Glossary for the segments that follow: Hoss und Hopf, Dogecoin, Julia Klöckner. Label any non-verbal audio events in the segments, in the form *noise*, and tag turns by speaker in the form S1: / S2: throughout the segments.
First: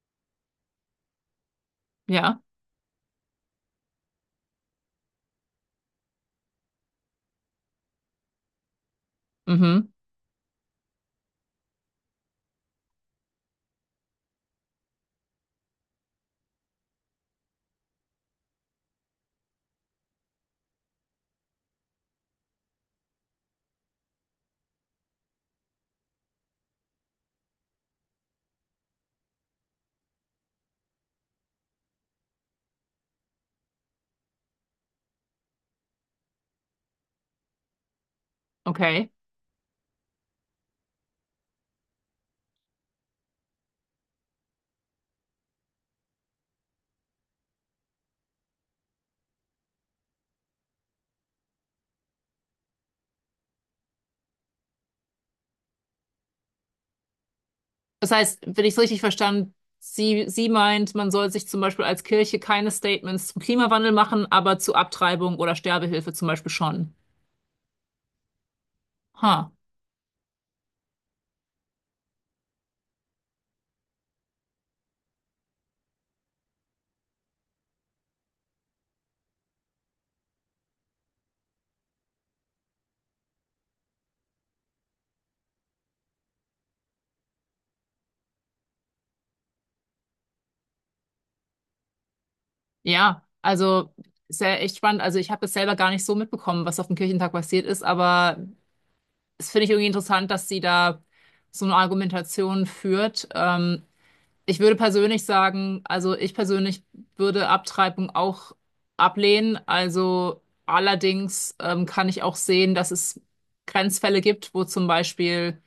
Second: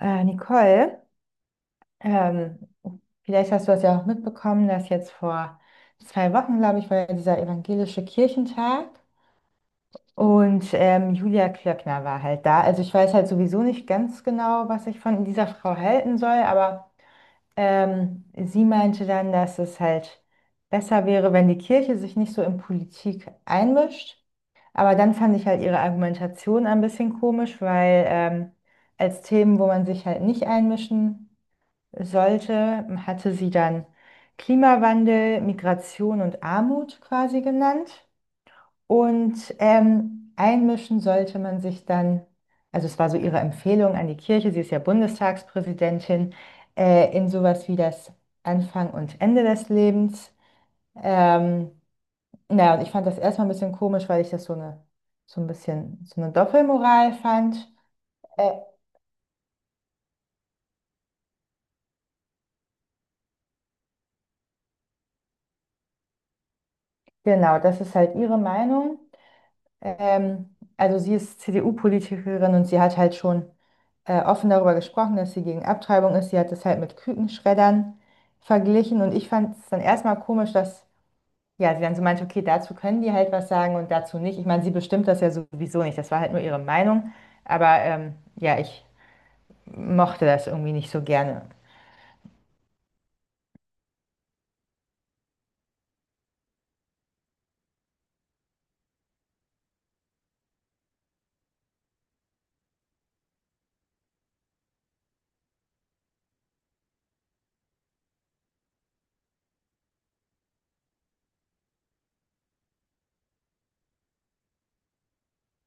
S1: Nicole,
S2: Ja,
S1: ähm, vielleicht hast du das ja auch mitbekommen, dass jetzt vor 2 Wochen, glaube ich, war ja dieser evangelische Kirchentag
S2: mhm,
S1: und Julia Klöckner war halt da. Also ich weiß halt sowieso nicht ganz genau, was ich von dieser Frau halten soll, aber sie meinte dann, dass es halt besser wäre, wenn die Kirche sich nicht so in Politik einmischt. Aber dann fand ich halt ihre Argumentation ein bisschen komisch, weil als Themen, wo man sich halt nicht einmischen sollte, hatte sie dann Klimawandel, Migration und Armut quasi genannt.
S2: okay.
S1: Und einmischen sollte man sich dann, also es war so ihre Empfehlung an die Kirche, sie ist ja Bundestagspräsidentin, in sowas wie das Anfang und Ende des Lebens. Ähm, naja, und ich fand das erstmal ein bisschen komisch, weil ich das so eine, so ein bisschen, so eine Doppelmoral fand.
S2: Das heißt,
S1: Äh,
S2: wenn ich es richtig verstanden, sie meint, man soll sich zum Beispiel als Kirche keine Statements zum Klimawandel machen, aber zu Abtreibung oder Sterbehilfe zum Beispiel schon.
S1: genau, das ist halt ihre Meinung.
S2: Ha,
S1: Also sie ist CDU-Politikerin und sie hat halt schon offen darüber gesprochen, dass sie gegen Abtreibung ist. Sie hat das halt mit Kükenschreddern verglichen und ich fand es dann erstmal komisch, dass ja, sie dann so meinte, okay, dazu können die halt was sagen und dazu nicht. Ich meine, sie bestimmt das ja sowieso nicht. Das war halt nur ihre Meinung. Aber ja, ich mochte das irgendwie nicht so gerne.
S2: ja, also ist ja echt spannend. Also ich habe das selber gar nicht so mitbekommen, was auf dem Kirchentag passiert ist, aber es finde ich irgendwie interessant, dass sie da so eine Argumentation führt. Ich würde persönlich sagen, also ich persönlich würde Abtreibung auch ablehnen. Also allerdings kann ich auch sehen, dass es Grenzfälle gibt, wo zum Beispiel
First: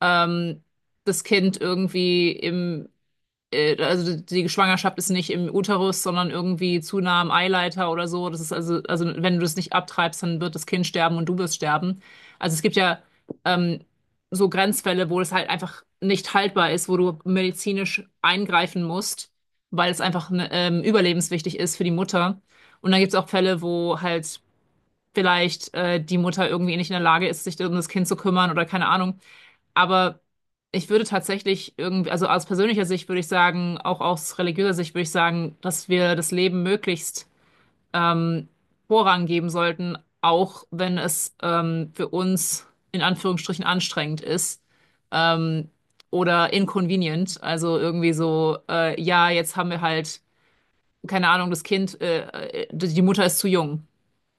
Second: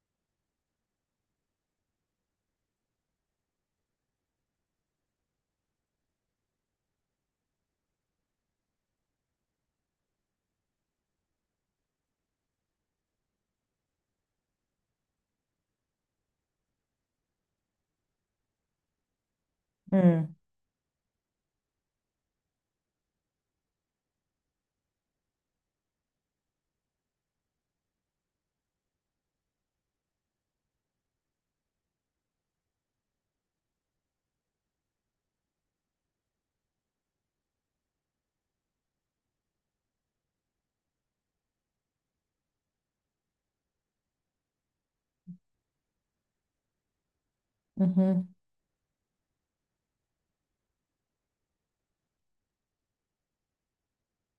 S2: ähm, das Kind irgendwie im also die Schwangerschaft ist nicht im Uterus, sondern irgendwie zu nah am Eileiter oder so. Also wenn du es nicht abtreibst, dann wird das Kind sterben und du wirst sterben. Also es gibt ja ähm, so Grenzfälle, wo es halt einfach nicht haltbar ist, wo du medizinisch eingreifen musst, weil es einfach
S1: Mm,
S2: ne, überlebenswichtig ist für die Mutter. Und dann gibt es auch Fälle, wo halt vielleicht die Mutter irgendwie nicht in der Lage ist, sich um das Kind zu kümmern oder keine Ahnung. Aber ich würde tatsächlich irgendwie, also aus persönlicher Sicht würde ich sagen, auch aus religiöser Sicht würde ich sagen, dass wir das Leben möglichst ähm, Vorrang geben sollten, auch wenn es für uns in Anführungsstrichen anstrengend ist ähm, oder inconvenient. Also irgendwie
S1: mhm.
S2: so, ja, jetzt haben wir halt, keine Ahnung, das Kind, die Mutter ist zu jung.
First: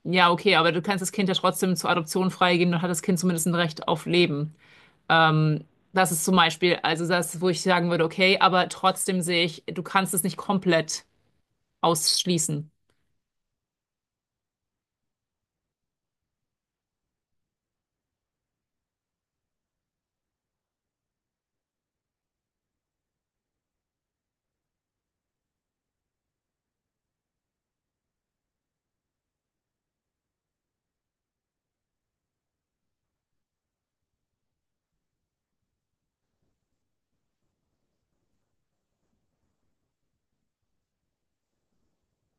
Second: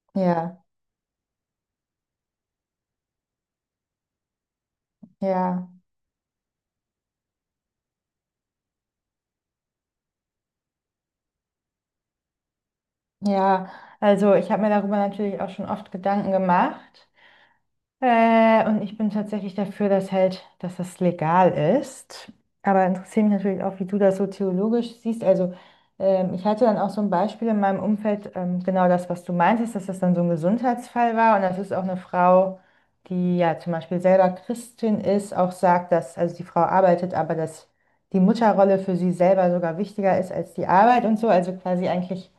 S2: Ja, okay,
S1: Ja,
S2: aber du kannst das Kind ja trotzdem zur Adoption freigeben, dann hat das Kind zumindest ein Recht auf Leben. Ähm,
S1: ja,
S2: das ist zum Beispiel, also das, wo ich sagen würde, okay, aber trotzdem sehe ich, du kannst es nicht komplett ausschließen.
S1: ja. Also ich habe mir darüber natürlich auch schon oft Gedanken gemacht. Und ich bin tatsächlich dafür, dass halt, dass das legal ist. Aber interessiert mich natürlich auch, wie du das so theologisch siehst. Also ich hatte dann auch so ein Beispiel in meinem Umfeld, genau das, was du meintest, dass das dann so ein Gesundheitsfall war. Und das ist auch eine Frau, die ja zum Beispiel selber Christin ist, auch sagt, dass, also die Frau arbeitet, aber dass die Mutterrolle für sie selber sogar wichtiger ist als die Arbeit und so. Also quasi eigentlich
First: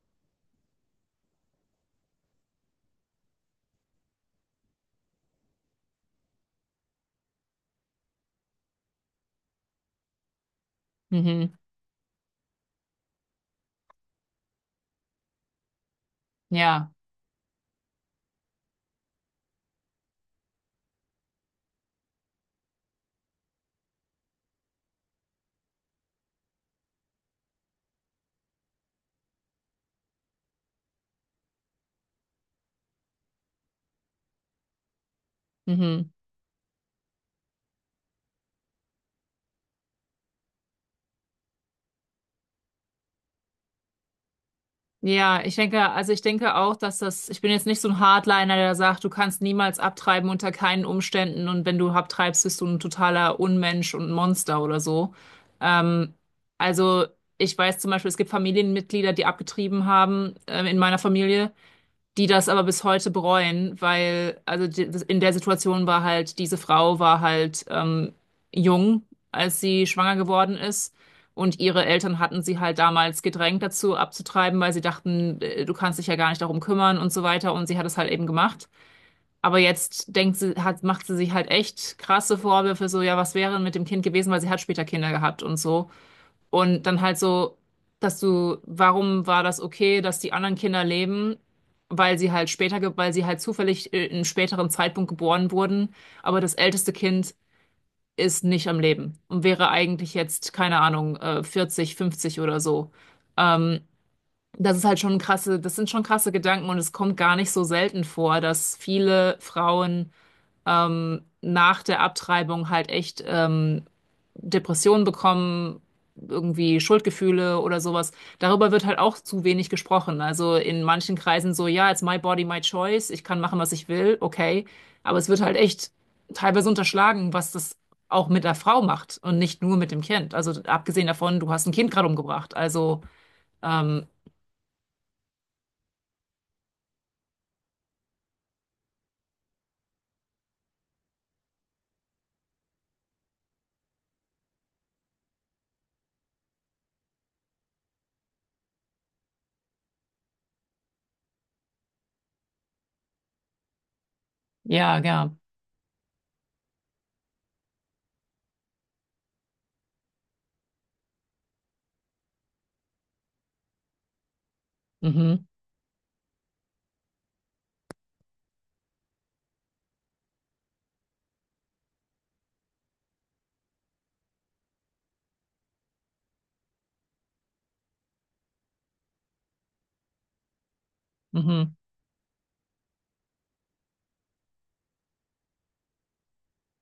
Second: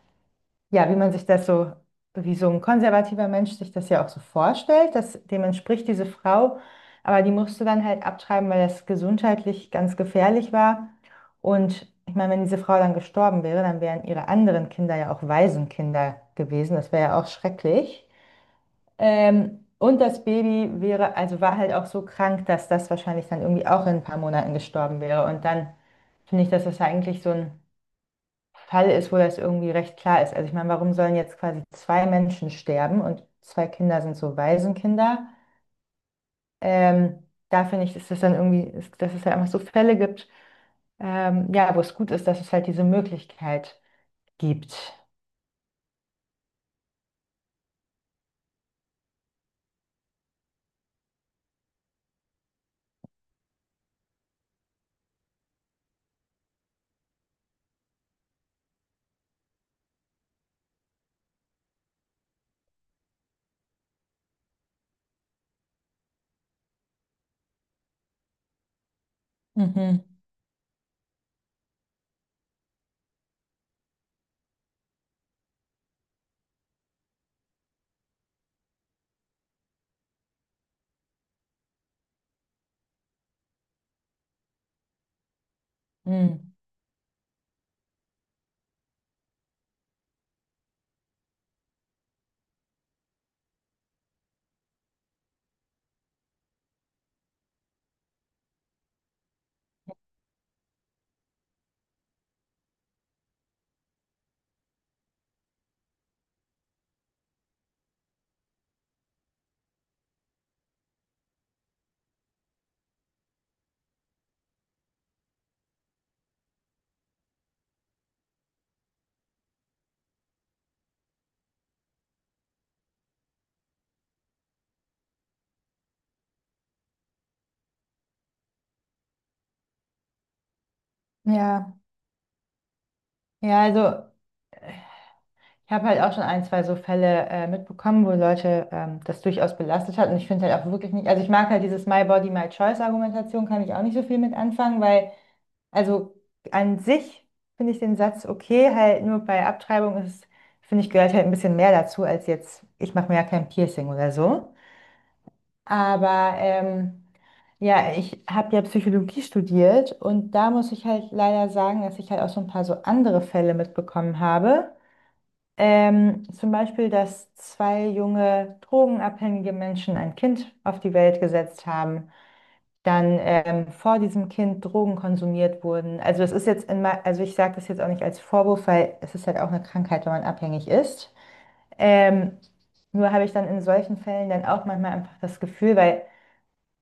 S1: ja, wie man sich das so, wie so ein konservativer Mensch sich das ja auch so vorstellt, dass dem entspricht diese Frau, aber die musste dann halt abtreiben, weil das gesundheitlich ganz gefährlich war.
S2: Mhm.
S1: Und ich meine, wenn diese Frau dann gestorben wäre, dann wären ihre anderen Kinder ja auch Waisenkinder gewesen.
S2: Ja.
S1: Das wäre ja auch schrecklich. Und das Baby wäre, also war halt auch so krank, dass das wahrscheinlich dann irgendwie auch in ein paar Monaten gestorben wäre. Und dann finde ich, dass das eigentlich so ein Fall ist, wo das irgendwie recht klar ist. Also ich meine, warum sollen jetzt quasi 2 Menschen sterben und 2 Kinder sind so Waisenkinder?
S2: Mhm.
S1: Ähm, da finde ich, ist das dann irgendwie, ist, dass es halt einfach so Fälle gibt, ja, wo es gut ist, dass es halt diese Möglichkeit gibt.
S2: Ja, ich denke, also ich denke auch, dass das, ich bin jetzt nicht so ein Hardliner, der sagt, du kannst niemals abtreiben unter keinen Umständen und wenn du abtreibst, bist du ein totaler Unmensch und ein Monster oder so. Ähm, also ich weiß zum Beispiel, es gibt Familienmitglieder, die abgetrieben haben, in meiner Familie. Die das aber bis heute bereuen, weil, also die, in der Situation war halt, diese Frau war halt jung, als sie
S1: Mhm.
S2: schwanger geworden ist. Und ihre Eltern hatten sie halt damals gedrängt dazu abzutreiben, weil sie dachten, du kannst dich ja gar nicht darum kümmern und so weiter. Und sie hat es halt eben gemacht. Aber jetzt denkt sie, hat, macht sie sich halt echt krasse Vorwürfe, so, ja, was wäre denn mit dem Kind gewesen, weil sie hat später Kinder gehabt und so.
S1: Mhm.
S2: Und dann halt so, dass du, warum war das okay, dass die anderen Kinder leben? Weil sie halt später, weil sie halt zufällig in einem späteren Zeitpunkt geboren wurden, aber das älteste Kind ist nicht am Leben und wäre eigentlich jetzt, keine Ahnung, 40, 50 oder so. Ähm, das ist halt schon krasse, das sind schon krasse Gedanken und es kommt gar nicht so selten vor, dass viele Frauen nach der Abtreibung halt echt Depressionen bekommen, irgendwie Schuldgefühle oder sowas. Darüber wird halt auch zu wenig gesprochen. Also in manchen Kreisen so, ja, it's my body, my choice, ich kann machen, was ich will, okay. Aber es wird halt echt teilweise unterschlagen, was das auch mit der Frau macht und nicht nur mit dem Kind. Also abgesehen davon, du hast ein
S1: Ja,
S2: Kind gerade umgebracht. Also
S1: ja,
S2: ähm,
S1: also ich habe halt auch schon 1, 2 so Fälle mitbekommen, wo Leute das durchaus belastet hat und ich finde halt auch wirklich nicht, also ich mag halt dieses My Body, My Choice Argumentation, kann ich auch nicht so viel mit anfangen, weil also an sich finde ich den Satz okay, halt nur bei Abtreibung ist, finde ich, gehört halt ein bisschen mehr dazu als jetzt, ich mache mir ja kein Piercing oder so.
S2: ja, ja.
S1: Aber ja, ich habe ja Psychologie studiert und da muss ich halt leider sagen, dass ich halt auch so ein paar so andere Fälle mitbekommen habe.
S2: Mhm,
S1: Zum Beispiel, dass 2 junge drogenabhängige Menschen ein Kind auf die Welt gesetzt haben dann vor diesem Kind Drogen konsumiert wurden. Also das ist jetzt in, also ich sage das jetzt auch nicht als Vorwurf, weil es ist halt auch eine Krankheit, wenn man abhängig ist.
S2: mhm,
S1: Ähm, nur habe ich dann in solchen Fällen dann auch manchmal einfach das Gefühl, weil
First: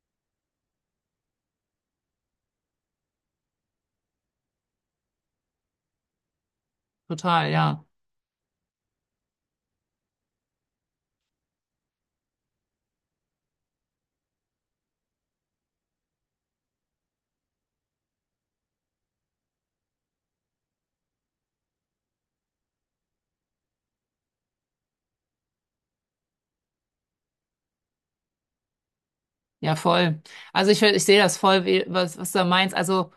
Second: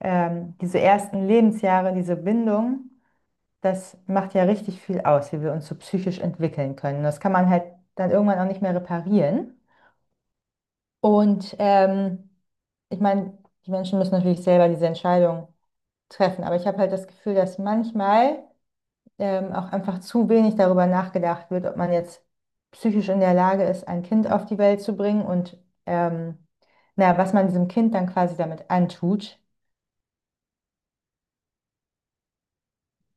S1: diese ersten Lebensjahre, diese Bindung, das macht ja richtig viel aus, wie wir uns so psychisch entwickeln können. Das kann
S2: total,
S1: man halt
S2: ja.
S1: dann irgendwann auch nicht mehr reparieren. Und ich meine, die Menschen müssen natürlich selber diese Entscheidung treffen, aber ich habe halt das Gefühl, dass manchmal auch einfach zu wenig darüber nachgedacht wird, ob man jetzt psychisch in der Lage ist, ein Kind auf die Welt zu bringen und ähm, na, was man diesem Kind dann quasi damit antut.
S2: Ja, voll. Also ich sehe das voll, was, was du da meinst. Also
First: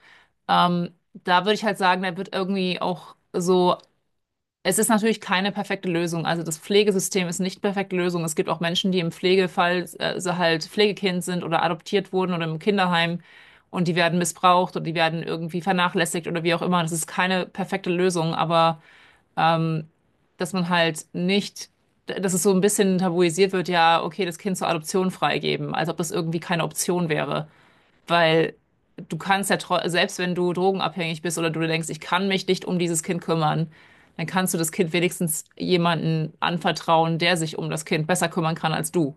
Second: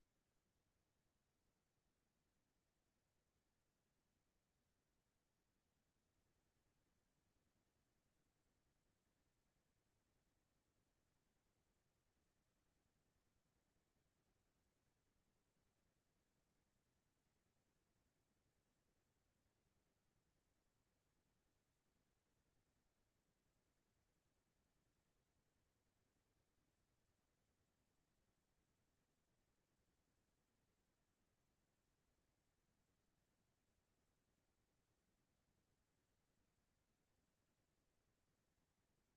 S2: da würde ich halt sagen, da wird irgendwie auch so Es ist natürlich keine perfekte Lösung. Also das Pflegesystem ist nicht perfekte Lösung. Es gibt auch Menschen, die im Pflegefall so halt Pflegekind sind oder adoptiert wurden oder im Kinderheim und die werden missbraucht oder die werden irgendwie vernachlässigt oder wie auch immer. Das ist keine perfekte Lösung, aber ähm, dass man halt nicht, dass es so ein bisschen tabuisiert wird, ja, okay, das Kind zur Adoption freigeben, als ob das irgendwie keine Option wäre. Weil du kannst ja, selbst wenn du drogenabhängig bist oder du dir denkst, ich kann mich nicht um dieses Kind kümmern, dann kannst du das Kind wenigstens jemanden anvertrauen, der sich um das Kind besser kümmern kann als du.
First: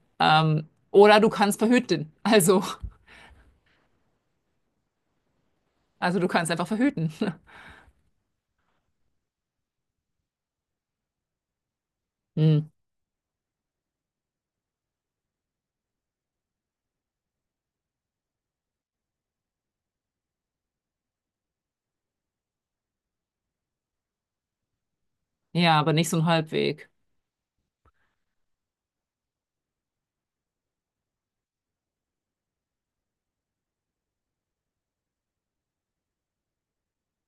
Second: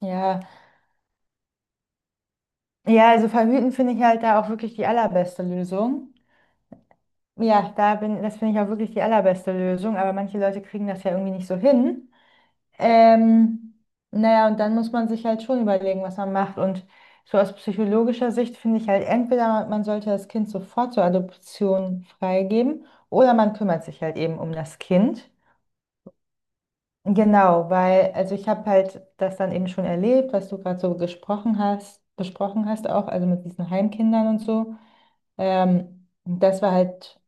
S1: Ja,
S2: Oder du kannst verhüten.
S1: ja, also verhüten finde ich halt da auch wirklich die allerbeste Lösung.
S2: Also du kannst einfach verhüten. *laughs*
S1: Ja, da bin, das finde ich auch wirklich die allerbeste Lösung, aber manche Leute kriegen das ja irgendwie nicht so hin.
S2: Hm.
S1: Ähm, naja, und dann muss man sich halt schon überlegen, was man macht. Und so aus psychologischer Sicht finde ich halt, entweder man sollte das Kind sofort zur Adoption freigeben oder man kümmert sich halt eben um das Kind.
S2: Ja, aber nicht so ein Halbweg.
S1: Genau, weil, also ich habe halt das dann eben schon erlebt, was du gerade so gesprochen hast, besprochen hast auch, also mit diesen Heimkindern und so. Und das war halt,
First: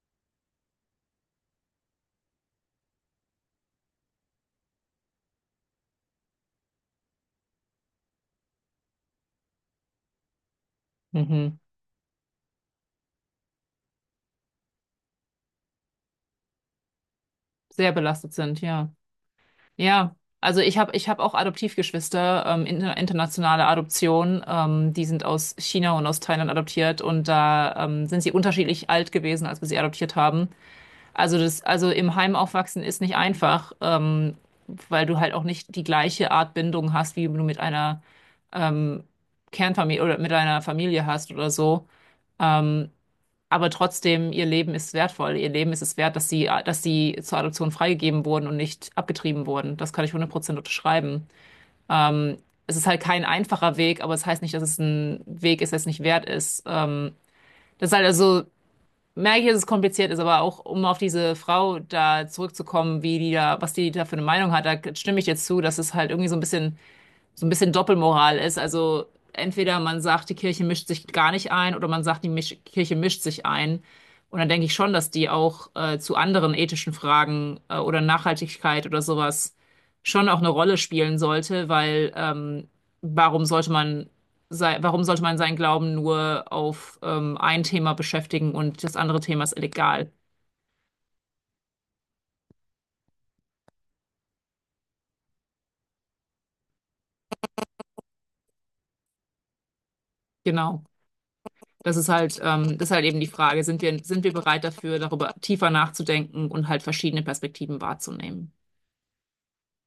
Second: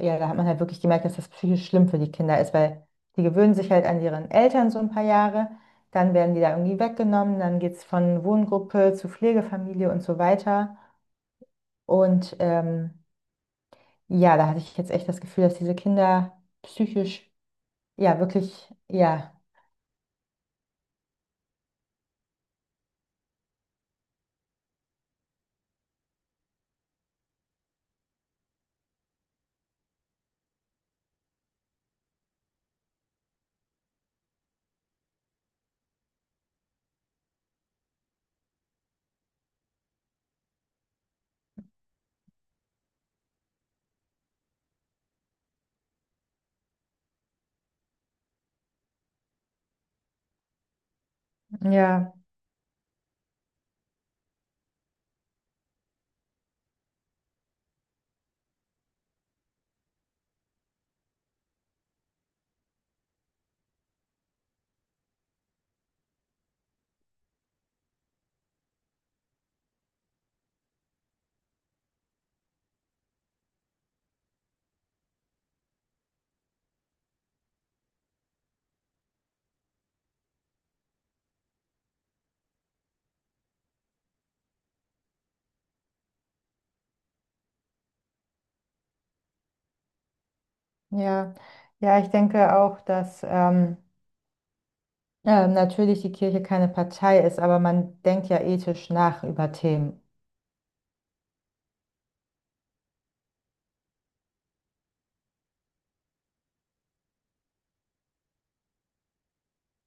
S1: ja, da hat man halt wirklich gemerkt, dass das psychisch schlimm für die Kinder ist, weil die gewöhnen sich halt an ihren Eltern so ein paar Jahre, dann werden die da irgendwie weggenommen, dann geht es von Wohngruppe zu Pflegefamilie und so weiter.
S2: Mhm.
S1: Und ja, da hatte ich jetzt echt das Gefühl, dass diese Kinder psychisch,
S2: Sehr
S1: ja,
S2: belastet sind,
S1: wirklich,
S2: ja.
S1: ja,
S2: Ja, also ich hab auch Adoptivgeschwister, internationale Adoption. Die sind aus China und aus Thailand adoptiert und da sind sie unterschiedlich alt gewesen, als wir sie adoptiert haben. Also das, also im Heim aufwachsen ist nicht einfach, weil du halt auch nicht die gleiche Art Bindung hast, wie du mit einer ähm, Kernfamilie oder mit einer Familie hast oder so. Ähm, aber trotzdem, ihr Leben ist wertvoll. Ihr Leben ist es wert, dass dass sie zur Adoption freigegeben wurden und nicht abgetrieben wurden. Das kann ich 100% unterschreiben.
S1: ja,
S2: Ähm, es ist halt kein einfacher Weg, aber es heißt nicht, dass es ein Weg ist, der es nicht wert ist. Das ist halt also, merke ich, dass es kompliziert ist, aber auch um auf diese Frau da zurückzukommen, wie die da, was die da für eine Meinung hat, da stimme ich jetzt zu, dass es halt irgendwie so ein bisschen Doppelmoral ist. Also entweder man sagt, die Kirche mischt sich gar nicht ein, oder man sagt, die Misch Kirche mischt sich ein. Und dann denke ich schon, dass die auch zu anderen ethischen Fragen, oder Nachhaltigkeit oder sowas schon auch eine Rolle spielen sollte, weil warum sollte warum sollte man seinen Glauben nur auf ein Thema beschäftigen und das andere Thema ist illegal?
S1: ja, ja, ich denke auch, dass natürlich die Kirche keine Partei ist, aber man denkt ja ethisch nach über Themen.
S2: Genau. Das ist halt eben die Frage, sind wir bereit dafür, darüber tiefer nachzudenken und halt verschiedene Perspektiven wahrzunehmen?